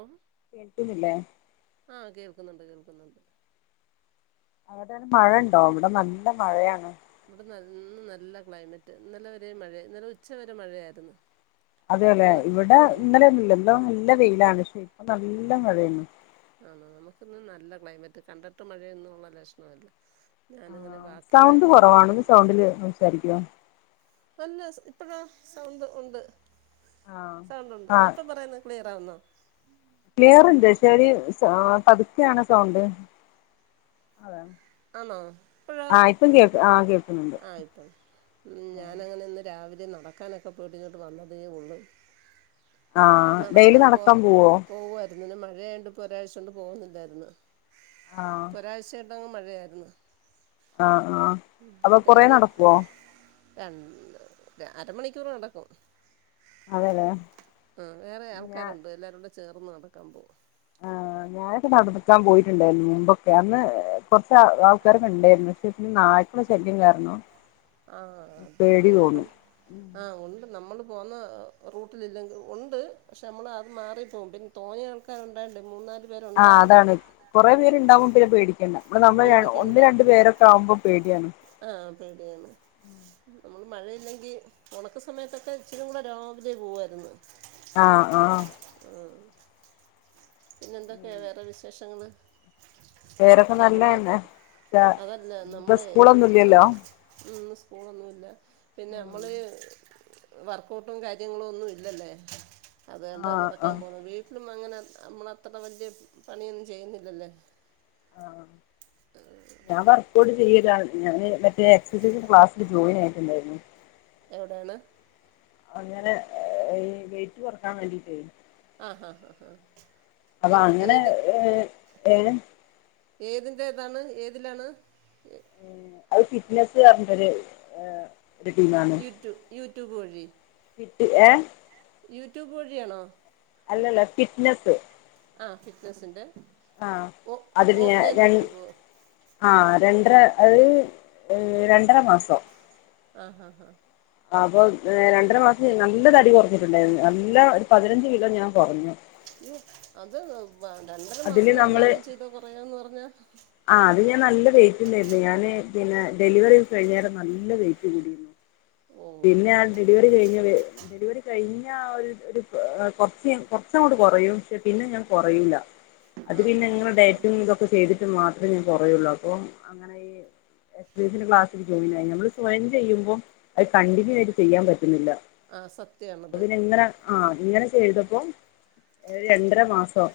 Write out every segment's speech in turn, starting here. ഓ കേൾക്കുന്നില്ലേ കേക്കുന്നുണ്ട് കേൾക്കുന്നുണ്ട് അവിടെന് മഴ ഉണ്ടോ ഇവിടെ നല്ല മഴയാണ് ഇവിടെ ന ഇന്ന് നല്ല ക്ലൈമറ്റ് ഇന്നലെ വരെ മഴ ഇന്നലെ ഉച്ചവരെ മഴയായിരുന്നു അതെ അല്ലെ ഇന്ന് നല്ല ഇവിടെ ഉം ഇന്നലെൊന്നുല്ല ഇന്നോ നല്ല വെയിലാണ് പക്ഷെ ഇപ്പൊ നല്ല മഴയാണ് ആ നമുക്കിന്നും നല്ല ക്ലൈമറ്റ് കണ്ടിട്ട് മഴയൊന്നും ഉള്ള ലക്ഷ്ണമില്ല ആ സൗണ്ട് കൊറവാണ് ഒന്ന് സൗണ്ടില് സംസാരിക്കോ നല്ല ഇപ്പഴോ സൗണ്ട് ഉണ്ട് ആ സൗണ്ടുണ്ട് ആ ഇപ്പം പറയാുന്ന ക്ലിയ റാവുന്നോ ക്ലിയർ ഉണ്ട് പക്ഷെര് പതുക്കെയാണ് സൗണ്ട് അതാ ആണോ ഇപ്പോഴാ ആ കേൾക്കുന്നുണ്ട് ആയിപ്പം ഞാനങ്ങനെന്ന് രാവിലെ നടക്കാനൊക്കെ പോയിട്ടിങ്ങോട്ട് വന്നതേ ഉള്ളൂ ആഹ് ഡെയിലി നടക്കാൻ പോവോ എന്നും മഴയായോണ്ട് ഇപ്പോ ഒരാഴ്ച കൊണ്ട് പോകുന്നില്ലായിരുന്നു ആ ഇപ്പൊരാഴ്ച എന്നും മഴ യേര്ന്നു ആഹ് ആഹ് അപ്പൊ കൊറേ ഡെയിലി നടക്കുവോ രണ്ട് അരമണിക്കൂർ നടക്കും അതെല്ലെ ആ വേറെ ആൾക്കാരുണ്ട് എല്ലരും കൂടെ ചേർന്ന് നടക്കാൻ പോവും ആഹ് ഞാനൊക്കെ നടക്കാൻ പോയിട്ടുണ്ടായിരുന്നു മുമ്പൊക്കെ അന്ന് കൊറച്ച് ആൾക്കാരക്കെണ്ടായിരുന്നു പക്ഷെ പിന്നെ നായ്ക്കളെ ശല്യം കാരണം ആഹ് അ പേടി ഇപ്പ തോന്നും ആഹ് ഉണ്ട് നമ്മൾ പോകുന്ന റൂട്ടിലില്ലെങ്കി ഉണ്ട് പക്ഷേ നമ്മള് അത് മാറിപ്പോകും പിന്നെ തോന്നെ ആൾക്കാര് ഉണ്ടായിണ്ട് മൂന്നാ ആ അതാണ് കൊറേ പേര്ണ്ടാവുമ്പം പേടിക്കണ്ട ഇവടെ നമ്മള് ഒന്ന് രണ്ട് പേരൊക്കെ ആവുമ്പോ പേ പേടിയാണ് ആഹ് പേടിയാണ് നമ്മള് മഴയില്ലെങ്കിൽ ഒണക്ക സമയത്തൊക്കെ ഇച്ചിരിംകൂടെ രാവിലെ പോകുവായിരുന്ന് ആ ആഹ് പിന്നെ എന്തൊക്കെയാ വേറെ വിശേഷങ്ങള് പേരൊക്കെ നല്ലതന്നെ ഇതാ അതല്ല നമ്മൾ ഇപ്പൊ സ്കൂളൊന്നും ഇല്ലല്ലോ സ്കൂളൊന്നും ഇല്ല പിന്നെ നമ്മള് വർക്കൗട്ടും കാര്യങ്ങളും ഒന്നും ഇല്ലല്ലേ അത് എന്താ ആഹ് നടക്കാൻ ആഹ് പോകുന്നേ വീ [unintelligible] അങ്ങനെ നമ്മളത്ര വലിയ പണിയൊന്നും ചെയ്യുന്നില്ലല്ല് ആ ഞാൻ വർക്ക്ഔട്ട് ചെയ്യതാണ് ഞാന് മറ്റേ എക്സസൈസ് ക്ലാസ്സില് ജോയിൻ ആയിട്ടുണ്ടായിരുന്നു എവിടെയാണ് അങ്ങനെ ഈ വെയിറ്റ് കൊറക്കാൻ വേണ്ടിയിട്ടേ ആഹാ ഹാ ഹാ അപ്പൊ അങ്ങനെ ഏത് ഏഹ് ഏഹ് ഏതിന്റെ ഇതാണ് ഏതിലാണ് ഏഹ് അത് ഫിറ്റ്നെസ് പറഞ്ഞിട്ടൊരു ഏഹ് ഒരു ടീമാണ് യൂടു യൂട്യൂബ് വഴി ഏ യൂട്യൂബ് വഴിയാണോ അല്ലല്ല ഫിറ്റ്നെസ് ആ ഫിറ്റ്നസിന്റെ ആ അതില് ഞാൻ രൺ പോവോ ആ രൺ ര അത് ഏഹ് രണ്ടര മാസം ആഹാ ഹാ അപ്പൊ ഏഹ് രണ്ടര മാസം ഞാൻ നല്ല തടി കൊറഞ്ഞിട്ടുണ്ടായിരുന്നു നല്ല ഒരു പതിനഞ്ച് കിലോ ഞാൻ കൊറഞ്ഞു. ഇയ്യോ അത് പ- രണ്ടര മാസം അതില് കൊണ്ട് നമ്മള് പാനം ചെയ്ത കുറയാന്ന് പറഞ്ഞാ ആ അത് ഞാൻ നല്ല വെയിറ്റിണ്ടായിരുന്നു ഞാന് പിന്നെ ഡെലിവറി ഒക്കെ കഴിഞ്ഞാ [unintelligible] നല്ല വെയിറ്റ് കൂടിയിരുന്നു ഓ പിന്നെ ആ ഞാൻ ഒരു ഏഹ് കൊറച്ച് കൊറച്ചങ്ങോട്ട് കൊറയും പക്ഷെ പിന്നെ ഞാൻ കൊറയൂല അത് പിന്നെ ആഹാ ഇങ്ങനെ ഡയറ്റും ഇതൊക്കെ ചെയ്തിട്ട് മാത് [unintelligible] ഞാൻ കൊറയുള്ളൂ അപ്പൊ അങ്ങനെ ഈ എക്സൈസിനിള്ള ക്ലാസിന് ജോയിൻ ആയി നമ്മള് സ്വയം ചെയ്യുമ്പോ അത് കണ്ടിന്യൂ ആയിട്ട് ചെയ്യാൻ പറ്റ് ഇല്ലില്ല ആ അപ്പൊ സത്യമാണത് പിന്നെ ഇങ്ങനെ ആ ഇങ്ങനെ ചെയ്ത [unintelligible] [unintelligible] രണ്ടര മാസം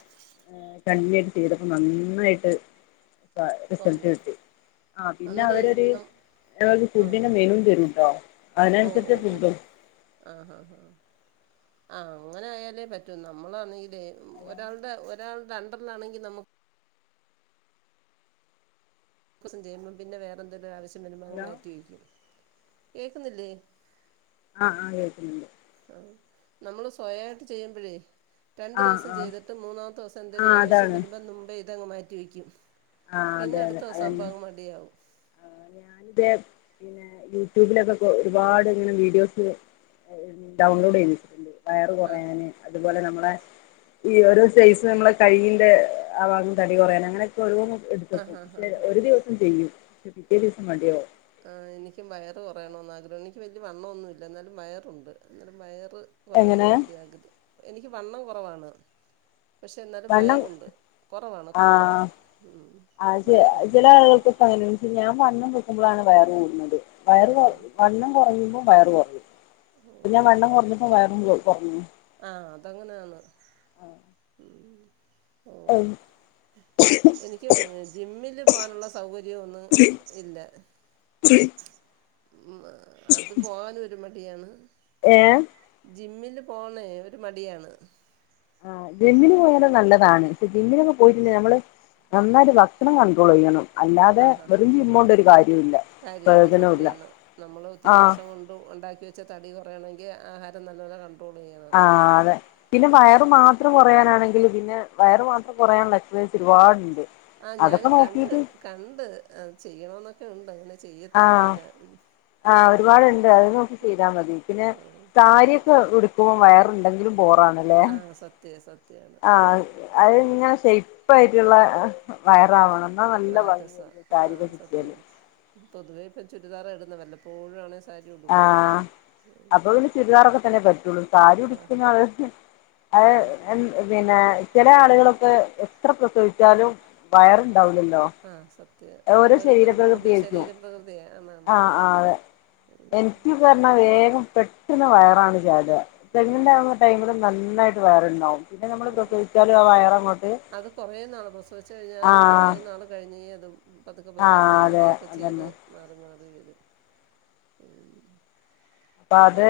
ഏഹ് കല്ല് കെട്ടിയതും നന്നായിട്ട് [unintelligible] റിസൾട്ട് കുറഞ്ഞ് കിട്ടി ആ പിന്നെ അന്നേരേ അവരൊര് നം ആ ഫുഡിന്റെ മെനുവും തരുട്ടോ ഓ ഓ അതിനനുസരിച്ച് ഓ ഫുഡും ആ ഹാ ഹാ ആ അങ്ങനെ ആയാലേ പറ്റൂ നമ്മളാണെങ്കി ഏഹ് ഹലോ ഒരാൾടെ [unintelligible] അ രണ്ടെണ്ണാണെങ്കിൽ നമുക്ക് സം ചേരുമ്പോ പിന്നെ വേറെന്തങ്കും ആവശ്യം വരുമ്പോ ഹലോ മാറ്റി വക്കും കേക്കുന്നില്ലേ ആ ആ കേക്കുന്നുണ്ട്. ആ നമ്മള് സ്വയമായിട്ട് ചെയ്യുമ്പോഴേ? രണ്ടു ആ ദിവസം ആ ചെയ്തിട്ട് മൂന്നാത്തെ ദിവസം എന്ത ആ ഒരു ആവശ്യം അതാണ് വരുമ്പോ മുംബൈ ഇതങ്ങ് മാറ്റി വെക്കും ആ പിന്നെ അടുത്ത ദിവസംമ്പാക മടിയവും ആ ഞാനിത് പിന്നെ യൂട്യൂബിലൊക്കെ ഒരുപാട് ഇങ്ങനെ വീഡിയോസ് ഡൗൺലോഡ് ചെയ്തിച്ചിട്ടുണ്ട് വയർ ആഹ് കുറയാന് അ അതുപോലെ നമ്മള ഈ ഓരോ സയ്സ് നമ്മള കയിന്റെ വാങ്ങ തടി കുറയാൻ അങ്ങനെയൊക്കെള്ള ആഹ് ആഹ് എടുത്തക്കക്ഷെ ആഹ് ഒരു ആഹ് ദിവസം ചെയ്യും ത് പിറ്റേ ദിവസം മണ്ടയോ ആ എനിക്കും വയറ് കുറയണന്ന് ആഗ്രഹം എനിക്ക് വല്യ വണ്ണമൊന്നുമില്ല എന്നാലും വയറുണ്ട് എന്നാലും വയർ എങ്ങനെ കുറയണമെന്ന് ലിയ ആഗ്ര വണ്ണം കുറവാണ് പക്ഷെ എന്നാലും വണ്ണം വയറുണ്ട് കുറവാണ് ആ കുറവാണ് ഉം ആ വയറുണ്ട് ആ ന്പോളാണ് വയർകൂടുന്നത് വയറ് കുറ വണ്ണം കുറയുമ്പോ വയറ് കുറയും ഇ ഞാൻ വണ്ണം കുറഞ്ഞപ്പോ വയറും കുറഞ്ഞ അങ്ങനാണ് ആ ഓ എനിക്കും ജിമ്മില് പോനുള്ള സൗകര്യം ഒന്നും ഇല്ല ഉം അത് പോകാനും ഒരു മണി അവിടെയാണ് ഏ ജിമ്മില് പോണ ഒരു മടിയാണ് ആ ജിമ്മിന് പോന്നത് നല്ലതാണ് പക്ഷ ജിമ്മിനൊക്കെ പോയിട്ടുണ്ടെങ്കിൽ നമ്മള് നന്നായിട്ട് ഭക്ഷണം കണ്ട്രോൾ ചെയ്യണം അല്ലാതെ അ ആ വെറും ആ ജിമ്മോണ്ട് ഒരു കാര്യവുല്ല കാര്യില്ല പ്രയോജനവുല്ല സത്യാണ് നമ്മള് ഒത്തിരി ആഹ് വർഷം കൊണ്ട് ഉണ്ടാക്കി വെച്ച തടി പറയയാണെങ്കിൽ ആഹാരം നല്ലോലെ കൺ ആഹ് അതെ പിന്നെ വയറ് മാത്രം കുറയാനാണെങ്കിൽ പിന്നെ വയറ് മാത്രം കുറയുള്ള എക്സൈസ് ഒരുപാടുണ്ട് ആ ഞാന് അതൊക്കെ കണ്ട് നോക്കിട്ട് കണ്ട് അത് ചെയ്യണന്നൊക്കെ ഉം ഉണ്ടെ ആ ആ ഒരുപാടുണ്ട് അത് നോക്കി ചെയ്താൽ മതി പിന്നെ സാരിയൊക്കെ ഉടുക്കുമ്പോ വയറ [inaudible] ങ്കിലും ബറണല്ലേ ആ സത്യം സത്യമാണ് ആ അത് പക്ഷെ ഇപ്പ ആായിട്ടുള്ള വയറ ആാവണം ആഹ രസ ആഹ സത്യ തന്നെ പൊതുവേ ഇപ്പം ചുരിദാ ഇടുന്ന വല്ലപ്പോഴ ആണ ആഹ അപ്പൊ ഇതിന് ചുരിദാറൊക്കെ തന്നെ പറ്റുള്ളു സാരി ആ ഉടിച്ച അത് ആ അ പിന്നെ ചില ആളുകളൊക്കെ എത്ര പ്രസവിച്ചാലും വയറുണ്ടാവില്ലല്ലോ ആഹ സത്യ അത് ഓരോ ഓരോരുത്തരുടെ ബോഡി ശരീരപ്രകൃതിയായിരിക്കും ശരീരം പ്രകൃതിയ എന്നാണ് ആ ആ അതെ എനിക്ക് പറഞ്ഞാൽ വേഗം പെട്ടുന്ന വയറാണ് അത ആ തെങ്ങിന്റെ നമ്മ ടൈമില് നന്നായിട്ട് വേറെണ്ടാവും പിന്നെ നമ്മൾ പ്രസവിച്ചാലും ആ വയറങ്ങോട്ട് അത് കുറേ നാൾ പ്രസവിച്ച് കഴിഞ്ഞാലും കുറേ ആഹ നാൾ കഴിഞ്ഞേ അത് പതുക്കെ പതുക്കെ നമ്മള് ജോലിയൊക്കെ ചെയ്ത് മാറി മാറിും അത്ര ഉ അപ്പൊ അത്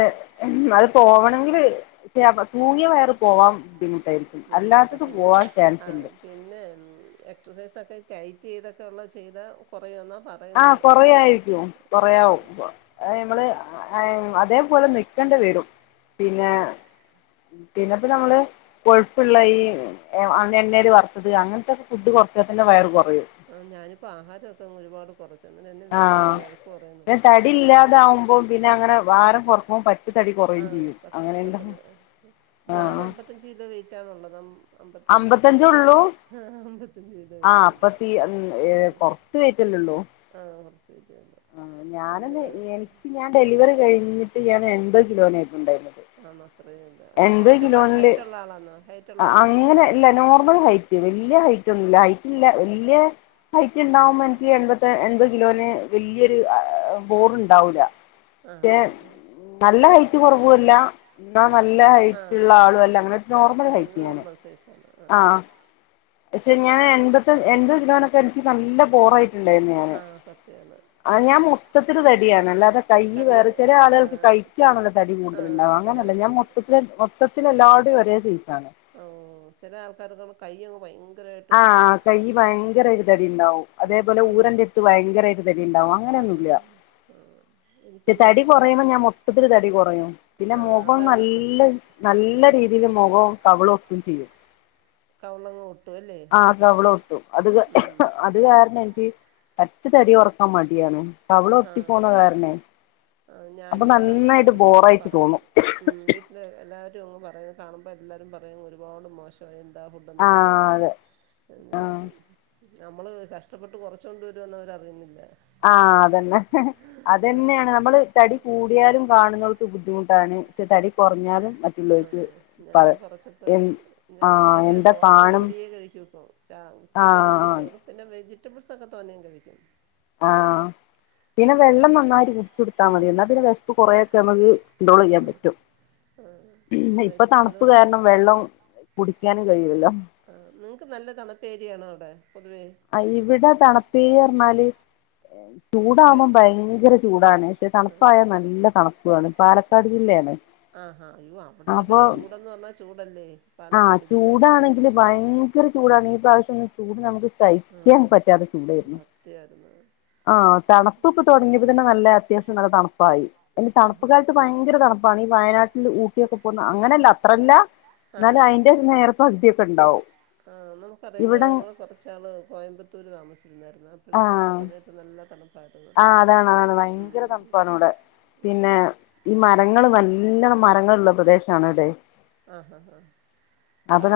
അത് പോവണമെങ്കില് പക്ഷെ തൂങ്ങിയ വയറെ പോവാൻ ബുദ്ധിമുട്ട് ബുദ്ധിമുട്ടാ പിന്നെ പിന്നെ എക്സസൈസ് ഒക്കെ ടൈറ്റ് ചെയ്തൊക്കെ ഉള്ള ചെയ്ത കുറയന്ന ആഹ കൊറായിരിക്കും ഉം. കൊറയാവും നമ്മള് അതേപോലെ നക്കേണ്ടി വരും പിന്നെ പിന്നെപ്പോ നമ്മള് കൊഴുപ്പുള്ള ഈ എണ്ണൽ വറുത്തത് അങ്ങനത്തെക്കെ ഫുഡ് കുറച്ച തന്നെ വയർുക ആ ഞാനിപ്പോ ആഹാരൊക്കെ ഒരുപാട് വ വ ആഹ് പിന്നെ തടി ഇല്ലാതാവുമ്പോ പിന്നെ അങ്ങനെ ഭാരം കൊറക്കുമ്പോ പറ്റെ തടി ആ ആ കൊറയും ചെയ്യും ക അങ്ങനെണ്ട് പ ആഹ് അ വ പാാനുള്ളതും അമ്പത്തഞ്ച് അമ്പത്തഞ്ചേ ഉള്ളൂ അമ്പത്തഞ്ച് വീത വീട്ടിയല്ല ഉ ഏ കൊറത്ത പയറ്റല്ലേള്ളോ ആ വെയിറ്റ് ഉണ്ട് ആ ഞാന അന്നേരം എനിക്ക് ഞാൻ ഡെലിവറി കഴിഞ്ഞിട്ട് [inaudible] ൻ എപത് കിലോനെും ആ അത്രേ എൺപത് കിലോണില് ഹൈറ്റുള്ള ആളാന്നോ അങ്ങനെ അല്ല നോർമൽ ഹൈറ്റ് വല് വലിയ ഹൈറ്റ് ഒന്നുംല്ല ഹൈറ്റ്ല്ല വല്ിയ ഹൈറ്റ് ഉണ്ടാവുമ്പോ എനിക്ക് എൺപ എൺപത് കിലോന് വല്ിയരു ബോർ ഉണ്ടാവൂില്ല ആഹ് ആഹ് നല്ല കഴ റല്ല എന്ന നല്ല ഹൈറ്റള്ള ആഹ് ആളും അല്ല അങ്ങനെ നോർമൽ അതാ ഹൈറ്റ് ഞാന് നോർമൽ സൈസാണ് ആഹ് ആഹ പക്ഷെ ഞാൻ എൺപത് എൺപത് കിലോനൊക്കെ എനിക്ക് നല്ല പോറായിട്ട് ഉണ്ടായി ആഹ് സത്യമാണ് ഞാൻ മൊത്തത്തിൽ തടിയാണ് അല്ലാതെ കൈക്കല്ല തടി വേറെ ചില ആളുകൾക്ക് ആഹ് കയ്ക്ക് ചെല മാത്രമല്ലെ തടി ആഹ് കൂടുതലുണ്ടാാവും ചെല അങ്ങനെ അല്ല സച്ചന് എല്ലാർടെും ഒരേ ജ്ച്ചാണ് [inaudible] ഓ ചില ആൾക്കാർക്കു കയ്യ് ഭയങ്കര ആഹ കൈ ഭയങ്കരമായിട്ട് തടി ഉണ്ടാവും ആഹ് അതേപോലെ ആം ഊരന്റെ അടുത്ത് ഭയങ്കരമായിട്ട് തടി ഉണ്ടാവും ആഹ് അങ്ങനെയൊന്നുംല്ല ആഹ് ആഹ് പക്ഷെ എനിക്കും തടി വലിയ കുറയുമ്പോ ഞാൻ മൊട്ടത്തില്ൽ തടി കുറയും പിന്നെ ആഹ് മുഖം അതാ നല്ലത് നല്ല നല്ല അങ്ങ് രീതിൽ മുഖവും കവിളും ഉപ്പം ചെയും [inaudible] [unintelligible] കവളങ്ങോട്ട് ആഹ ക അവളൊട്ടും അത് അത് കാരണം എനിക്ക് പറ്റ തടി കുറക്കാൻ മടി യാണ് ആ അപ്പൊ ഞാനും ഇവിടെ വണ്ണം നന്നായിട്ട് കുറക്കുമ്പോ ബോറായിട്ട് തോന്നും പറയുന്നത് വീട്ടില് എല്ലാവ പറയും കാണും എല്ലാരും പറയും ഒരുപാട് മോശമായിട്ടുണ്ട് എന്താ ആ ഫുഡൊന്നും അതെ കഴിക്കത്തില്ലന്ന് ആ കഴിക്കും നമ്മള് കഷ്ടപ്പെട്ട് കുറച്ചു കൊണ്ട് വരുമെന്ന് അവരറിയുന്നില്ല ആഹ അതന്നെ ആഹ് അത്ന്നെയാണ് നമ്മള് തടി കൂടിയാലും കാണുന്നവർക്ക് ബുദ്ധിമുട്ടാണ് പക്ഷെ തടി കുറഞ്ഞാലും മറ്റുള്ളവർക്ക് ആഹ് ഞാൻ കുറച്ചപ്പോ എ ഞാൻ ആഹ ഫുഡൊക്കെ എന്താ ചോറൊക്കെ ഒരു കാണും പിടിയേ കഴിക്കൂ ഇപ്പോൾ ആഹ ആ വെജിറ്റബിൾസ് ഒക്കെ തോനെകഴിക്കും ആഹ പിന്നെ വെള്ളം നന്നായിട്ടു കുടിച്ചു കൊടുത്താ ഉം മതി എന്നാൽ പിന്നെ വിശപ്പ്കുറേൊക്കെ നമുക്ക് കൺട്രോൾ ചെയ്യാൻ ആഹ് പറ്റും ഇപ്പൊ ആഹ് തണുപ്പ് അതുപോലെ കാരണം വെള്ളം കുടി പിക്കാന [inaudible] കഴിയൂല്ല ആഹ ന [unintelligible] നല്ല തണുത്തേരിയാണോ അവിടെ പൊതുവേ ആ ഇവിടെ തണുപ്പേ പറഞ്ഞാല് ആഹ ഹെ ചൂടകുമ്പോം ഭയങ്കര ചൂടാണ് പക്ഷെ തണുപ്പായ നല്ല തണുപ്പാണ് പാലക്കാട് ജില്ലയാണ് ആഹാ അയ്യോ അവിടുത്തെ അപ്പൊ പിന്നെ ചൂടെന്ന് പറഞ്ഞാ ചൂടല്ലേ ആഹ പാലക്കാട് ജില്ല ചൂടാണെങ്കിൽ ഭയങ്കര ചൂടാണ് ഈ പ്രാവശ്യ ചൂട് നമുക്ക് സഹിക്കാൻ ആഹ് പറ്റാത്തെ ചൂടായിരുന്നു സത്യായിരുന്നു ആ തണുപ്പൊക്കെ തുടങ്ങിയപ്പോ തന്നെ നല്ല അത്യാ നല്ല തണുപ്പായി ആഹാ തണുപ്പുകാലട്ടത്ത് ഭയങ്കര തണുപ്പാണ് ഈ വയനാട്ടിൽ ഊട്ടിയൊക്കെ പോകുന്ന അങ്ങനെയല്ല അത്രല്ല ആഹ എന്നാലും അയിന്റെ നേരെ പകുതിയൊക്കെ ഉണ്ടാവും ആഹ നമുക്കറിയാം ഇവിടെ ഞങ്ങള് കൊറച്ചാള് കോയമ്പത്തൂർ താമസം ആയിരുന്നു അപ്പോഴ തണു [unintelligible] സമയത്ത് നല്ല തണുപ്പ ആ അതാണ് അതാണ് ഭയങ്കര തണുപ്പാണ് ഇവിടെ പിന്നെ ഈ മരങ്ങ നല് എല്ലാം മരങ്ങളുള്ള പ്രദേശണഇടെ ആഹഹാഹാ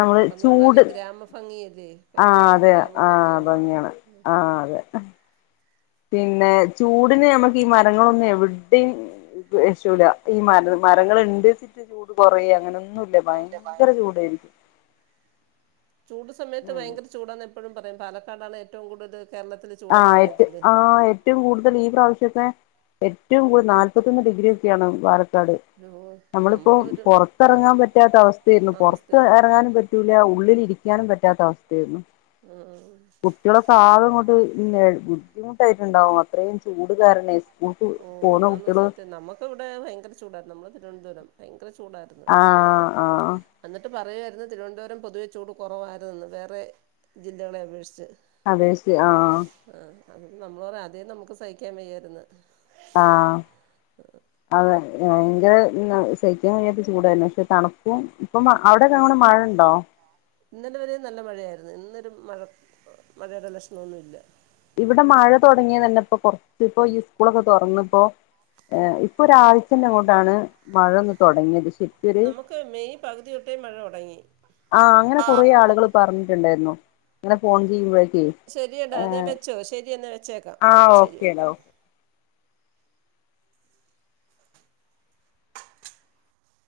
നമ്മള് പറഞ്ഞാല് ചൂട് ഗ്രാമ ഭംഗിയല്ലേ ഭയങ്കര ആഹ് അതെ ഗ്രാമ ആഹ് ഭംഗിയന്ന് പറ ഭംഗിയാണ് ആഹ് അതെ പിന്നെ ചൂടിന് നമുക്ക് ഈ മരങ്ങളൊന്നും എവിടെയും [unintelligible] ഈ മര മരങ്ങൾ ആഹ് ഉണ്ട് വച്ചിട്ട് ചൂട് കുറ അങ്ങനൊന്നും ന്നുല്ല ഭയങ്കര ചൂടായിരിക്കും ചൂട് സമയത്ത് ഉം ഭയങ്കര ചൂടാന്ന എപ്പോഴും പറയും പാലക്കാടാണ് ഏറ്റവും കൂടുതൽ കേരളത്തിൽ ആ ചൂടെന്ന് ഏ പറയത്തില്ലേ ആ ഏറ്റവും കൂടുതൽ ഈ പ്രാവശ്യത്തെ ഏറ്റവും കൂടുതൽ നാല്പത്തിന്ന് ഡിഗ്രിയ ഒക്കെയാണ് വ [unintelligible] അയ്യോ നമ്മളിപ്പോ നമുക്ക് ഒരു പുറത്തിറങ്ങാൻ പറ്റാത്ത അവസ്ഥായിരുന്നു പുറത്ത് അവസ്ഥയായിരുന്നു ഇറങ്ങാനും പറ്റൂല ഉള്ളിൽരി ക്കാണ് പറ്റാത്ത അവസ്ഥയായിരുന്നു ഉം കുട്ടികുടെ ആകെ ഇങ്ങോട്ട് ബുദ്ധിമുട്ടായിട്ടുണ്ടാവും അത്രയും ചൂടുകാരണേ ഓ ആന്ന് സത്യം നമ്മുക്ക് ഇവിടെ ഭയങ്കര ചൂടാ നമ്മെ തിരുവനന്തപുരം [unintelligible] അത്ര ചൂടായിരുന്നു ആഹ് ആഹ് എന്നിട്ട് പറയുയിരുന്നു തിരുവനന്തപുരം പൊതുവെ ചൂട് കുറവായിതെന്ന് വേറെ ജില്ലകളെ അപേക്ഷിച്ച് അതെ ശ ആ ആ അത് നമ്മള പറ അതേ നമുക്ക് സഹിക്കാൻ വയ്യായിരുന്നു ആ അതെ ഭയങ്കര സഹിക്കൻ കഴിയാത്ത ചൂടായിരുന്നു പക്ഷെ തണുപ്പും ഇപ്പൊ അവിടെയൊക്കെ അങ്ങെ മഴുണ്ടോ ഇന്നലെ വരെ നല്ല മഴയായിരുന്നു ഇന്നൊരു മഴ മഴയുടെ ലക്ഷണൊന്നുമല്ല ഇവിടെ മഴ തുടങ്ങിയ തന്നെ ഇപ്പോ കുറച്ച ഇപ്പോ ഈ സ്കൂളൊക്കെ തുറന്നപ്പോ ഇപ്പൊ ഒരാഴ്ചന്ന അങ്ങോട്ടാണ് മഴൊന്ന് തുടങ്ങിയത് ശരിക്കൊരു നമുക്ക് മെയ് പകുതി തൊട്ടേ മഴ തുടങ്ങി ആ അങ്ങനെ കുറെ ആളുകൾ പറഞ്ഞിട്ടുണ്ടായിരുന്നു അങ്ങനെ ഫോൺ ചെയ്യുമ്പോഴും ശരിയടാ എന്നാ വെച്ചോ ശെരി എന്നാ വെച്ചേക്കാം ആഹ് ശരി ഓക്കേടാ ഓക്കെ ഓ